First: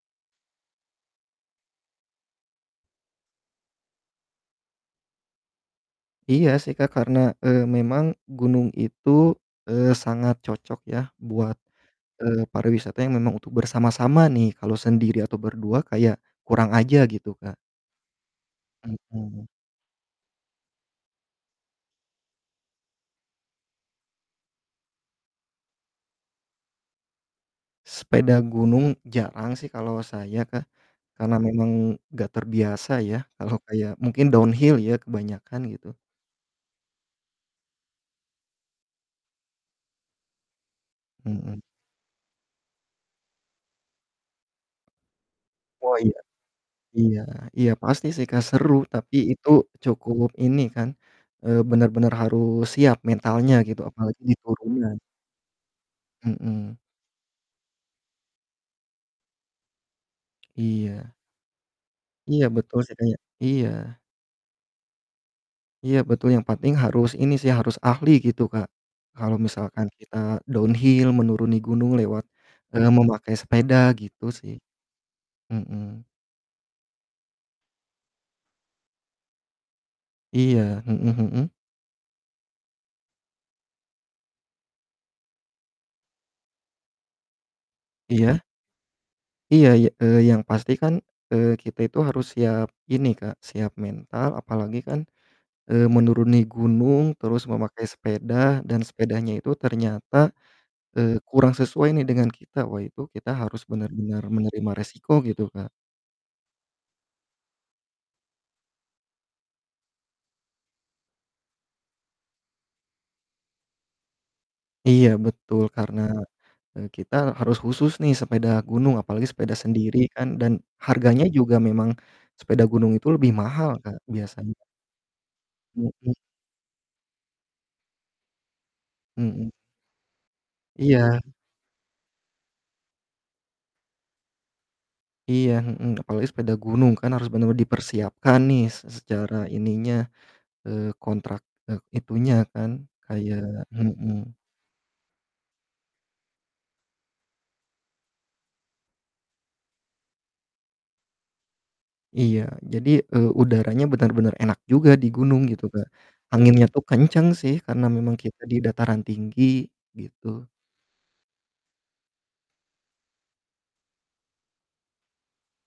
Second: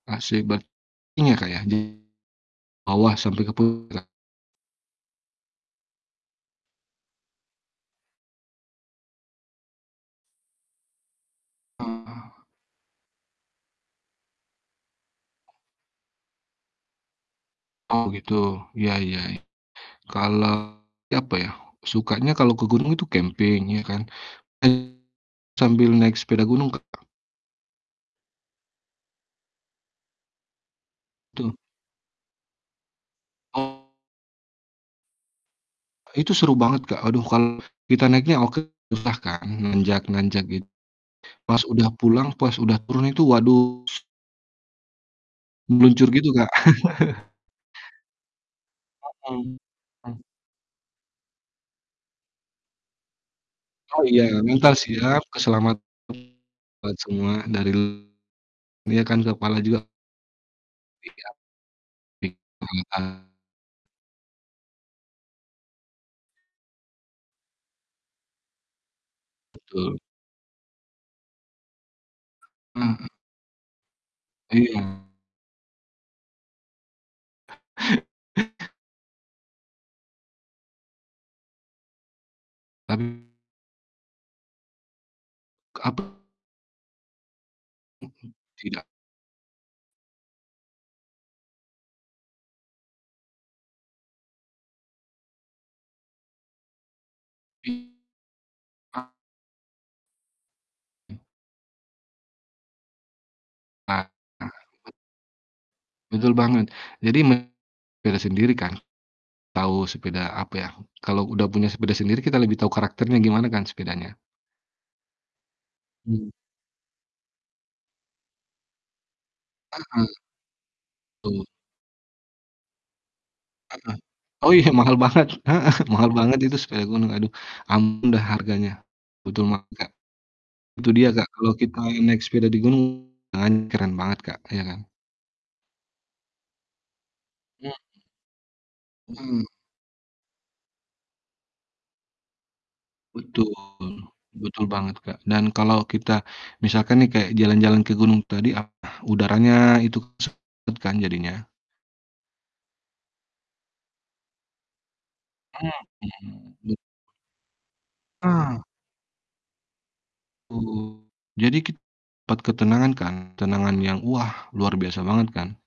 Masih ber ini Kak ya di, bawah sampai ke puncak Iya sih Kak, karena, eee, memang gunung itu, eee, sangat cocok ya buat, Oh. eee, pariwisata yang memang untuk bersama-sama nih. Kalau sendiri atau berdua kayak, kurang aja gitu Kak. Oh gitu. Ya ya ya. Hmm. Kalau, apa ya, sukanya kalau ke gunung itu camping, ya kan. Kan sambil naik sepeda gunung Kak. Sepeda gunung, jarang sih kalau saya Kak. Karena Tuh. memang nggak terbiasa ya, kalau Oh. kayak mungkin downhill ya, kebanyakan gitu. Itu seru banget Kak. Aduh, kalau kita naiknya oke, susah kan, nanjak-nanjak git Hmm. Pas udah pulang, pas udah turun, itu waduh s Oh meluncur iya. gitu Kak. Iya iya pasti sih Kak seru tapi itu Mhm, mmm. cukup ini kan, eee, benar-benar harus siap mentalnya gitu, Oh apalagi di iya mental turunan. siap, keselamatan Hmm. buat semua dari l iya kan, kepala juga. Iya. Iyap. Iya betul sih kayak [unintelligible] iya. Iya betul, yang pating harus ini sih, harus ahli gitu Kak, kalau misalkan Betul. kita downhill menuruni gunung lewat, eee, Hmm. memakai sepeda, gitu sih. Iya. Hmm. Iya. Hmm hmm. Tapi Apa? Mmm, Iya. tidak. Iya, y eee, yang pasti kan, eee, kita itu harus siap ini Kak, siap mental, apalagi kan, eee, menuruni gunung terus memakai Iya. sepeda, dan sepedanya itu ternyata, eee, kurang sesuai nih dengan kita. Wah itu kita harus Ah, benar-benar bet menerima risiko gitu Kak. betul banget. Jadi me beda sendiri kan. Tahu, sepeda apa ya, kalau udah punya sepeda sendiri kita lebih tahu karakternya gimana kan sepedanya. Iya betul karena, Hmm. eee, kita harus khusus nih sepeda gunung apalagi sepeda sendiri Heeh kan, dan, harganya tul. juga memang sepeda gunung itu lebih mahal Heeh. Kak Oh biasanya. iya mahal banget, heeh, mahal Hmm. banget itu sepeda gunung. Aduh, ampun dah harganya. Betul Hmm. banget Kak. Itu dia Iya. Kak, kalau kita naik sepeda di gunung, kan keren banget Kak. Ya kan. Iya, hmm, apalagi sepeda gunung kan harus benar-benar Mhm. dipersiapkan nih s secara Mhm. ininya, eee, kontrak, e itunya kan, kayak Betul mhm. betul banget Kak. Dan kalau kita, misalkan nih kayak jalan-jalan ke gunung tadi, ah, udaranya itu sejuk banget kan jadinya. Iya, jadi, eee, udaranya benar-benar enak juga di gunung gitu Kak. Mhm, Anginnya bet tuh kencang sih, karena memang kita di Ah. dataran tinggi, gitu. Betul. Jadi kit dapat ketenangan kan. Ketenangan yang wah, luar biasa banget kan.